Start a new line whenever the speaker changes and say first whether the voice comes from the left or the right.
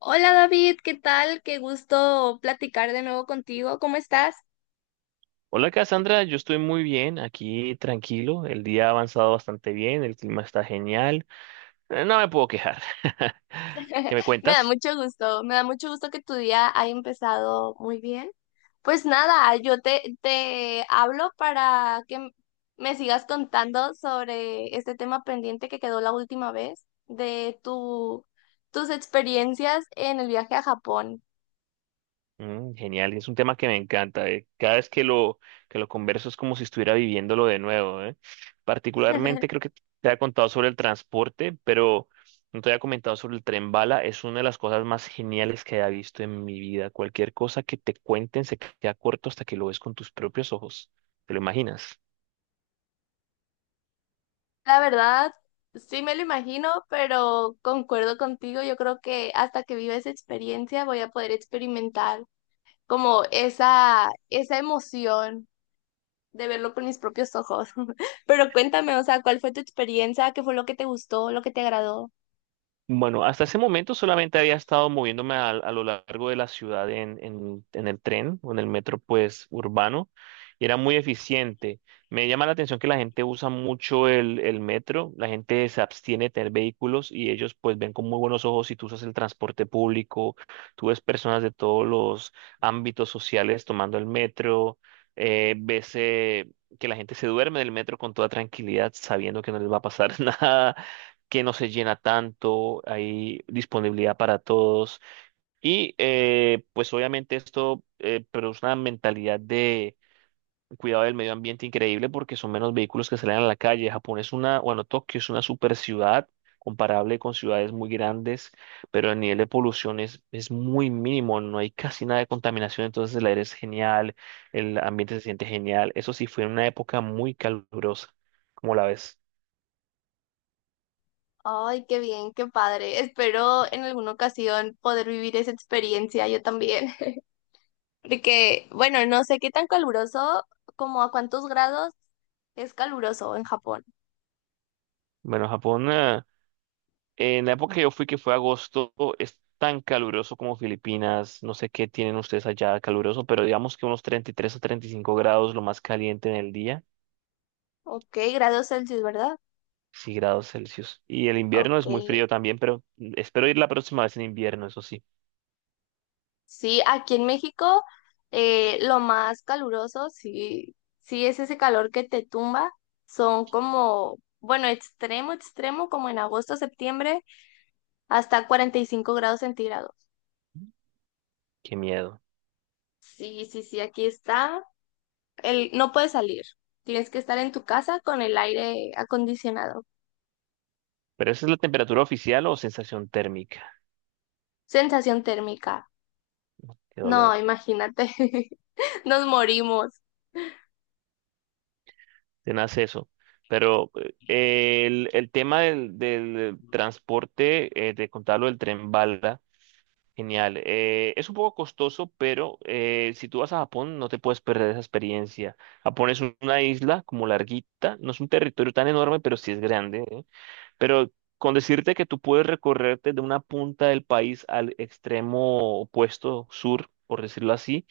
left: Hola David, ¿qué tal? Qué gusto platicar de nuevo contigo. ¿Cómo estás?
right: Hola Cassandra, yo estoy muy bien, aquí tranquilo, el día ha avanzado bastante bien, el clima está genial, no me puedo quejar. ¿Qué me
left: Me da
right: cuentas?
left: mucho gusto, me da mucho gusto que tu día haya empezado muy bien. Pues nada, yo te hablo para que me sigas contando sobre este tema pendiente que quedó la última vez de tus experiencias en el viaje a Japón.
right: Genial, y es un tema que me encanta, cada vez que lo, converso es como si estuviera viviéndolo de nuevo. Particularmente creo que te ha contado sobre el transporte, pero no te había comentado sobre el tren bala, es una de las cosas más geniales que haya visto en mi vida. Cualquier cosa que te cuenten se queda corto hasta que lo ves con tus propios ojos, ¿te lo imaginas?
left: La verdad, sí me lo imagino, pero concuerdo contigo. Yo creo que hasta que viva esa experiencia voy a poder experimentar como esa emoción de verlo con mis propios ojos. Pero cuéntame, o sea, ¿cuál fue tu experiencia? ¿Qué fue lo que te gustó, lo que te agradó?
right: Bueno, hasta ese momento solamente había estado moviéndome a lo largo de la ciudad en el tren o en el metro, pues, urbano, y era muy eficiente. Me llama la atención que la gente usa mucho el metro, la gente se abstiene de tener vehículos y ellos, pues, ven con muy buenos ojos si tú usas el transporte público, tú ves personas de todos los ámbitos sociales tomando el metro, eh, ves... eh, que la gente se duerme del metro con toda tranquilidad, sabiendo que no les va a pasar nada que no se llena tanto, hay disponibilidad para todos. Y pues obviamente esto produce una mentalidad de cuidado del medio ambiente increíble porque son menos vehículos que salen a la calle. Japón es una, bueno, Tokio es una super ciudad comparable con ciudades muy grandes, pero el nivel de polución es muy mínimo, no hay casi nada de contaminación, entonces el aire es genial, el ambiente se siente genial. Eso sí, fue una época muy calurosa, como la ves.
left: Ay, qué bien, qué padre. Espero en alguna ocasión poder vivir esa experiencia yo también. Porque, bueno, no sé qué tan caluroso, como a cuántos grados es caluroso en Japón.
right: Bueno, Japón, en la época que yo fui, que fue agosto, es tan caluroso como Filipinas. No sé qué tienen ustedes allá caluroso, pero digamos que unos 33 o 35 grados, lo más caliente en el día,
left: Ok, grados Celsius, ¿verdad?
right: sí grados Celsius. Y el invierno
left: Ok.
right: es muy frío también, pero espero ir la próxima vez en invierno, eso sí.
left: Sí, aquí en México lo más caluroso, sí, sí es ese calor que te tumba. Son como, bueno, extremo, extremo, como en agosto, septiembre, hasta 45 grados centígrados.
right: Qué miedo.
left: Sí, sí, sí, aquí está. El, no puedes salir. Tienes que estar en tu casa con el aire acondicionado.
right: Pero esa es la temperatura oficial o sensación térmica.
left: Sensación térmica.
right: Qué
left: No,
right: dolor.
left: imagínate. Nos morimos.
right: Te nace eso. Pero el, tema del transporte, te contaba del tren bala. Genial. Es un poco costoso, pero si tú vas a Japón no te puedes perder esa experiencia. Japón es una isla como larguita, no es un territorio tan enorme, pero sí es grande, ¿eh? Pero con decirte que tú puedes recorrerte de una punta del país al extremo opuesto, sur, por decirlo así,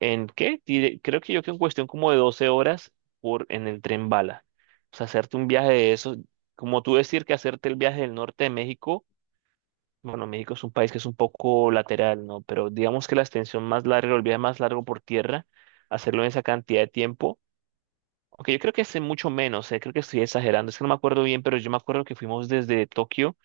right: ¿en qué? Creo que yo que en cuestión como de 12 horas en el tren bala. O sea, hacerte un viaje de eso, como tú decir que hacerte el viaje del norte de México. Bueno, México es un país que es un poco lateral, ¿no? Pero digamos que la extensión más larga, el viaje más largo por tierra, hacerlo en esa cantidad de tiempo. Aunque yo creo que es en mucho menos, creo que estoy exagerando, es que no me acuerdo bien, pero yo me acuerdo que fuimos desde Tokio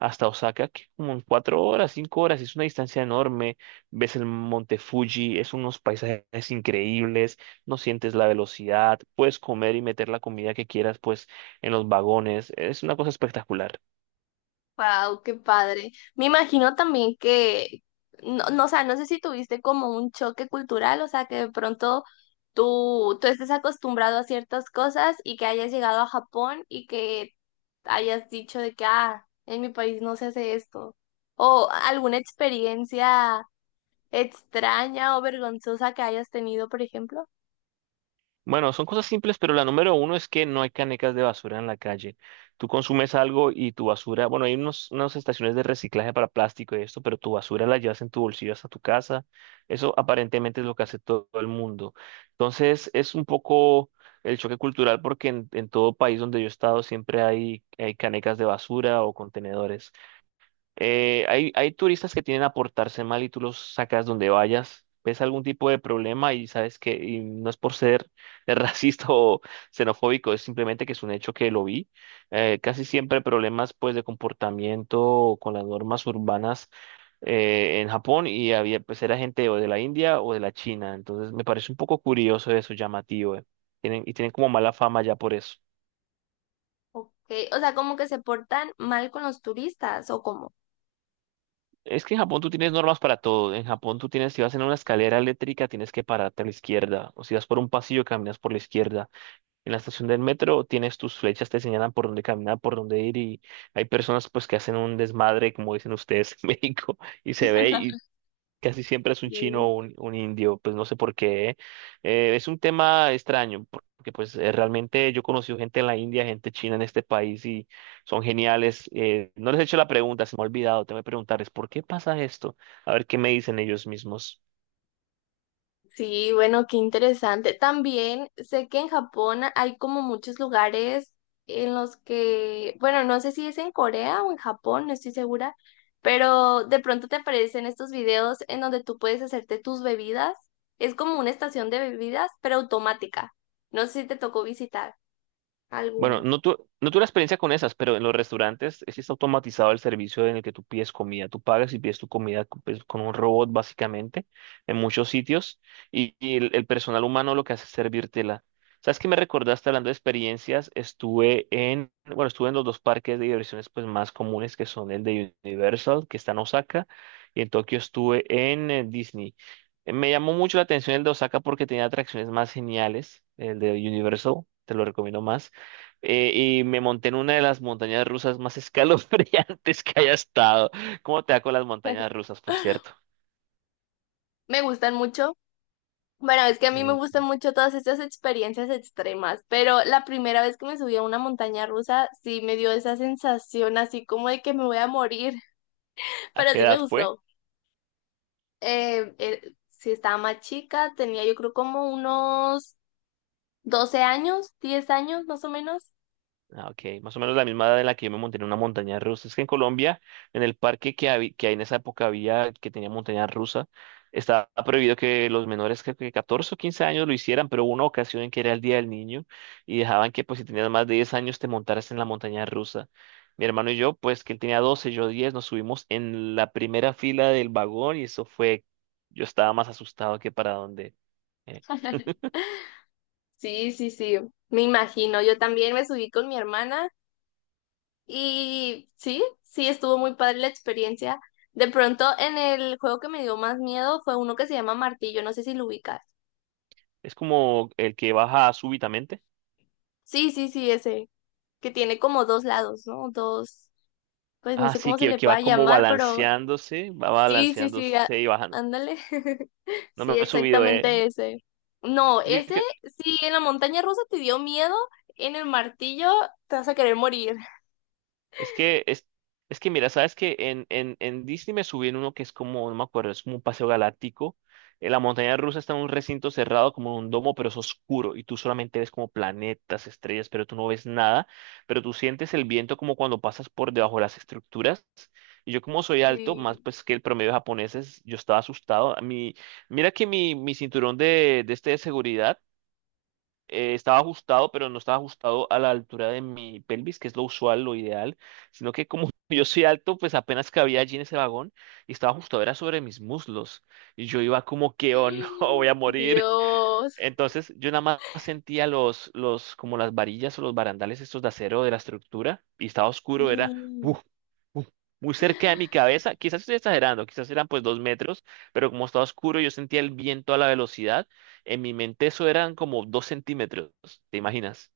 right: hasta Osaka, que como en 4 horas, 5 horas, es una distancia enorme. Ves el Monte Fuji, es unos paisajes increíbles, no sientes la velocidad, puedes comer y meter la comida que quieras, pues, en los vagones, es una cosa espectacular.
left: Wow, qué padre. Me imagino también que, no, no, o sea, no sé si tuviste como un choque cultural, o sea, que de pronto tú estés acostumbrado a ciertas cosas y que hayas llegado a Japón y que hayas dicho de que, ah, en mi país no se hace esto. O alguna experiencia extraña o vergonzosa que hayas tenido, por ejemplo.
right: Bueno, son cosas simples, pero la número uno es que no hay canecas de basura en la calle. Tú consumes algo y tu basura, bueno, hay unas estaciones de reciclaje para plástico y esto, pero tu basura la llevas en tu bolsillo hasta tu casa. Eso aparentemente es lo que hace todo el mundo. Entonces, es un poco el choque cultural porque en todo país donde yo he estado siempre hay canecas de basura o contenedores. Hay turistas que tienen a portarse mal y tú los sacas donde vayas, ves algún tipo de problema y sabes que y no es por ser racista o xenofóbico, es simplemente que es un hecho que lo vi. Casi siempre problemas pues de comportamiento con las normas urbanas en Japón y había pues era gente o de la India o de la China, entonces me parece un poco curioso eso, llamativo. Tienen, y tienen como mala fama ya por eso.
left: Ok, o sea, como que se portan mal con los turistas o cómo.
right: Es que en Japón tú tienes normas para todo. En Japón tú tienes, si vas en una escalera eléctrica, tienes que pararte a la izquierda. O si vas por un pasillo, caminas por la izquierda. En la estación del metro tienes tus flechas, te señalan por dónde caminar, por dónde ir. Y hay personas pues que hacen un desmadre, como dicen ustedes en México, y se ve casi siempre es un chino o un indio, pues no sé por qué. Es un tema extraño, porque pues realmente yo he conocido gente en la India, gente china en este país y son geniales. No les he hecho la pregunta, se me ha olvidado, tengo que preguntarles, ¿por qué pasa esto? A ver qué me dicen ellos mismos.
left: Sí, bueno, qué interesante. También sé que en Japón hay como muchos lugares en los que, bueno, no sé si es en Corea o en Japón, no estoy segura, pero de pronto te aparecen estos videos en donde tú puedes hacerte tus bebidas. Es como una estación de bebidas, pero automática. No sé si te tocó visitar
right: Bueno,
left: alguna.
right: no, no tuve la experiencia con esas, pero en los restaurantes sí está automatizado el servicio en el que tú pides comida. Tú pagas y pides tu comida pues, con un robot, básicamente, en muchos sitios. Y el personal humano lo que hace es servírtela. ¿Sabes qué me recordaste hablando de experiencias? Estuve en, bueno, estuve en los dos parques de diversiones pues, más comunes, que son el de Universal, que está en Osaka, y en Tokio estuve en Disney. Me llamó mucho la atención el de Osaka porque tenía atracciones más geniales, el de Universal, te lo recomiendo más eh, y me monté en una de las montañas rusas más escalofriantes que haya estado. ¿Cómo te va con las montañas rusas, por cierto?
left: Me gustan mucho. Bueno, es que a mí me
right: Mm,
left: gustan mucho todas estas experiencias extremas, pero la primera vez que me subí a una montaña rusa sí me dio esa sensación así como de que me voy a morir,
right: ¿A
left: pero
right: qué
left: sí me
right: edad fue?
left: gustó. Sí estaba más chica, tenía yo creo como unos 12 años, 10 años más o menos.
right: Ah, ok, más o menos la misma edad en la que yo me monté en una montaña rusa. Es que en Colombia, en el parque que hay en esa época había, que tenía montaña rusa, estaba prohibido que los menores, creo que 14 o 15 años lo hicieran, pero hubo una ocasión en que era el Día del Niño y dejaban que pues si tenías más de 10 años te montaras en la montaña rusa. Mi hermano y yo, pues que él tenía 12, yo 10, nos subimos en la primera fila del vagón y eso fue, yo estaba más asustado que para donde. eh,
left: Sí, sí, sí, me imagino. Yo también me subí con mi hermana. Y sí, sí, estuvo muy padre la experiencia. De pronto, en el juego que me dio más miedo fue uno que se llama Martillo, no sé si lo ubicas.
right: es como el que baja súbitamente.
left: Sí, sí, sí, ese, que tiene como dos lados, ¿no? Dos, pues no
right: Ah,
left: sé
right: sí,
left: cómo se
right: que,
left: le
right: que va
left: pueda
right: como
left: llamar, pero
right: balanceándose, va
left: sí, sí, sí,
right: balanceándose y bajando.
left: ándale.
right: No me
left: Sí,
right: he subido.
left: exactamente ese. No, ese, sí, en la montaña rusa te dio miedo, en el martillo te vas a querer morir.
right: Es que, es, es que mira, sabes que en Disney me subí en uno que es como, no me acuerdo, es como un paseo galáctico. En la montaña rusa está en un recinto cerrado, como en un domo, pero es oscuro y tú solamente ves como planetas, estrellas, pero tú no ves nada. Pero tú sientes el viento como cuando pasas por debajo de las estructuras. Y yo, como soy alto, más
left: Sí.
right: pues que el promedio de japoneses, yo estaba asustado. A mí, mira que mi cinturón de este de seguridad estaba ajustado, pero no estaba ajustado a la altura de mi pelvis, que es lo usual, lo ideal, sino que como yo soy alto, pues apenas cabía allí en ese vagón y estaba ajustado, era sobre mis muslos. Y yo iba como que, oh no, voy a morir.
left: Dios.
right: Entonces yo nada más sentía los, como las varillas o los barandales estos de acero de la estructura y estaba oscuro, era
left: Sí.
right: uf, uf, muy cerca de mi cabeza. Quizás estoy exagerando, quizás eran pues 2 metros, pero como estaba oscuro yo sentía el viento a la velocidad. En mi mente eso eran como 2 centímetros, ¿te imaginas?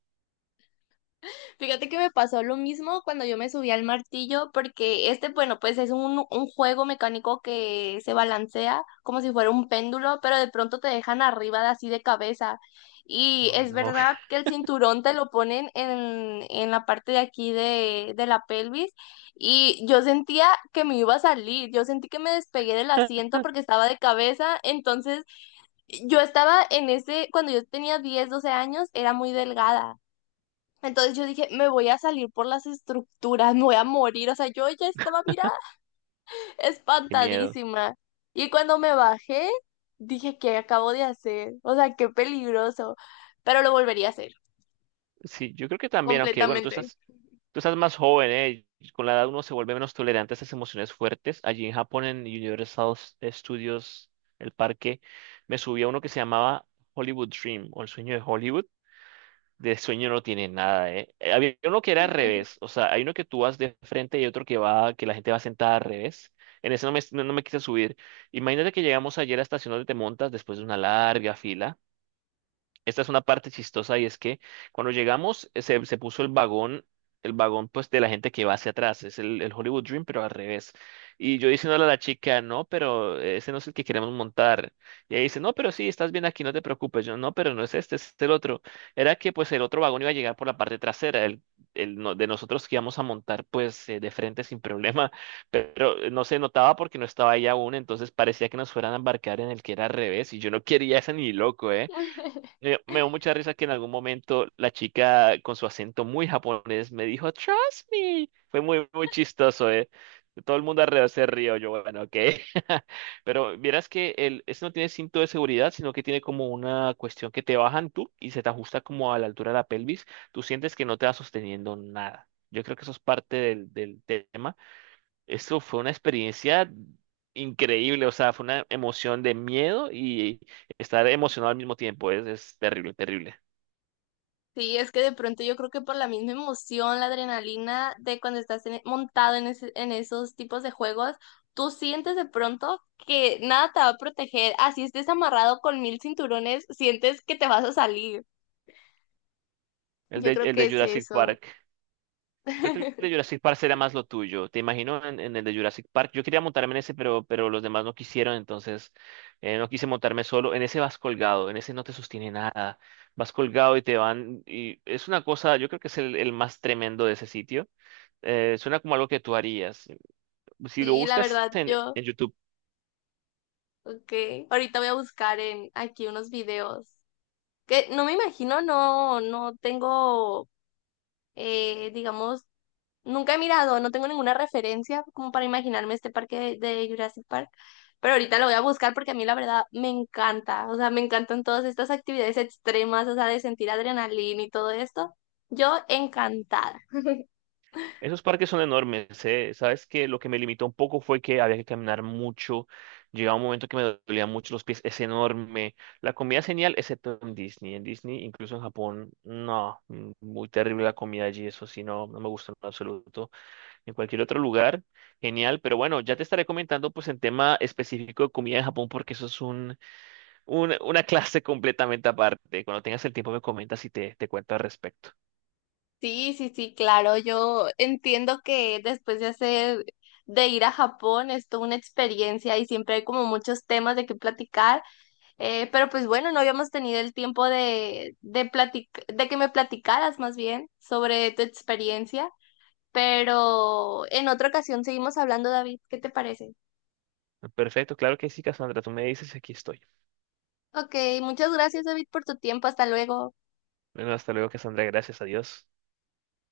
left: Fíjate que me pasó lo mismo cuando yo me subí al martillo, porque este, bueno, pues es un juego mecánico que se balancea como si fuera un péndulo, pero de pronto te dejan arriba de así de cabeza. Y
right: Oh,
left: es
right: no,
left: verdad que el cinturón te lo ponen en la parte de aquí de la pelvis y yo sentía que me iba a salir, yo sentí que me despegué del asiento porque estaba de cabeza, entonces yo estaba en ese, cuando yo tenía 10 12 años, era muy delgada. Entonces yo dije, me voy a salir por las estructuras, me voy a morir. O sea, yo ya estaba, mira,
right: qué miedo.
left: espantadísima. Y cuando me bajé, dije, ¿qué acabo de hacer? O sea, qué peligroso. Pero lo volvería a hacer,
right: Sí, yo creo que también, aunque bueno, tú
left: completamente.
right: estás Tú estás más joven, ¿eh? Con la edad uno se vuelve menos tolerante a esas emociones fuertes. Allí en Japón, en Universal Studios, el parque, me subí a uno que se llamaba Hollywood Dream o el sueño de Hollywood. De sueño no tiene nada, ¿eh? Había uno que era al revés, o sea, hay uno que tú vas de frente y otro que que la gente va sentada al revés. En ese no me quise subir. Imagínate que llegamos ayer a la estación donde te montas después de una larga fila. Esta es una parte chistosa y es que cuando llegamos se puso el vagón pues de la gente que va hacia atrás, es el Hollywood Dream pero al revés. Y yo diciéndole a la chica, no, pero ese no es el que queremos montar. Y ella dice, no, pero sí, estás bien aquí, no te preocupes. Yo, no, pero no es este, es el otro. Era que pues el otro vagón iba a llegar por la parte trasera, el de nosotros que íbamos a montar pues de frente sin problema, pero no se notaba porque no estaba ella aún, entonces parecía que nos fueran a embarcar en el que era al revés y yo no quería ese ni loco, ¿eh? Me dio mucha risa que en algún momento la chica con su acento muy japonés me dijo, Trust me. Fue muy, muy chistoso, ¿eh? Todo el mundo alrededor se rió, yo, bueno, ok. Pero vieras que ese no tiene cinto de seguridad, sino que tiene como una cuestión que te bajan tú y se te ajusta como a la altura de la pelvis. Tú sientes que no te va sosteniendo nada. Yo creo que eso es parte del tema eso fue una experiencia increíble, o sea, fue una emoción de miedo y estar emocionado al mismo tiempo. Es terrible, terrible.
left: Sí, es que de pronto yo creo que por la misma emoción, la adrenalina de cuando estás montado en, en esos tipos de juegos, tú sientes de pronto que nada te va a proteger. Así estés amarrado con mil cinturones, sientes que te vas a salir.
right: El
left: Yo
right: de,
left: creo
right: el
left: que
right: de
left: es
right: Jurassic
left: eso.
right: Park. Creo que el de Jurassic Park será más lo tuyo. Te imagino en, el de Jurassic Park. Yo quería montarme en ese, pero los demás no quisieron, entonces no quise montarme solo. En ese vas colgado, en ese no te sostiene nada. Vas colgado y te van. Y es una cosa, yo creo que es el más tremendo de ese sitio. Suena como algo que tú harías. Si lo
left: Sí, la
right: buscas
left: verdad,
right: en,
left: yo,
right: en YouTube,
left: ok. Ahorita voy a buscar en aquí unos videos que no me imagino, no, no tengo, digamos, nunca he mirado, no tengo ninguna referencia como para imaginarme este parque de Jurassic Park, pero ahorita lo voy a buscar porque a mí la verdad me encanta, o sea, me encantan todas estas actividades extremas, o sea, de sentir adrenalina y todo esto. Yo encantada.
right: esos parques son enormes, ¿eh? Sabes que lo que me limitó un poco fue que había que caminar mucho. Llegaba un momento que me dolían mucho los pies. Es enorme. La comida es genial, excepto en Disney. En Disney, incluso en Japón, no. Muy terrible la comida allí. Eso sí, no, no me gusta en absoluto. En cualquier otro lugar, genial. Pero bueno, ya te estaré comentando pues en tema específico de comida en Japón, porque eso es un, una clase completamente aparte. Cuando tengas el tiempo me comentas y te cuento al respecto.
left: Sí, sí, sí, claro, yo entiendo que después de hacer, de ir a Japón, es toda una experiencia y siempre hay como muchos temas de qué platicar, pero pues bueno, no habíamos tenido el tiempo de de que me platicaras más bien sobre tu experiencia, pero en otra ocasión seguimos hablando, David, ¿qué te parece?
right: Perfecto, claro que sí, Cassandra. Tú me dices y aquí estoy.
left: Ok, muchas gracias, David, por tu tiempo, hasta luego.
right: Bueno, hasta luego, Cassandra. Gracias a Dios.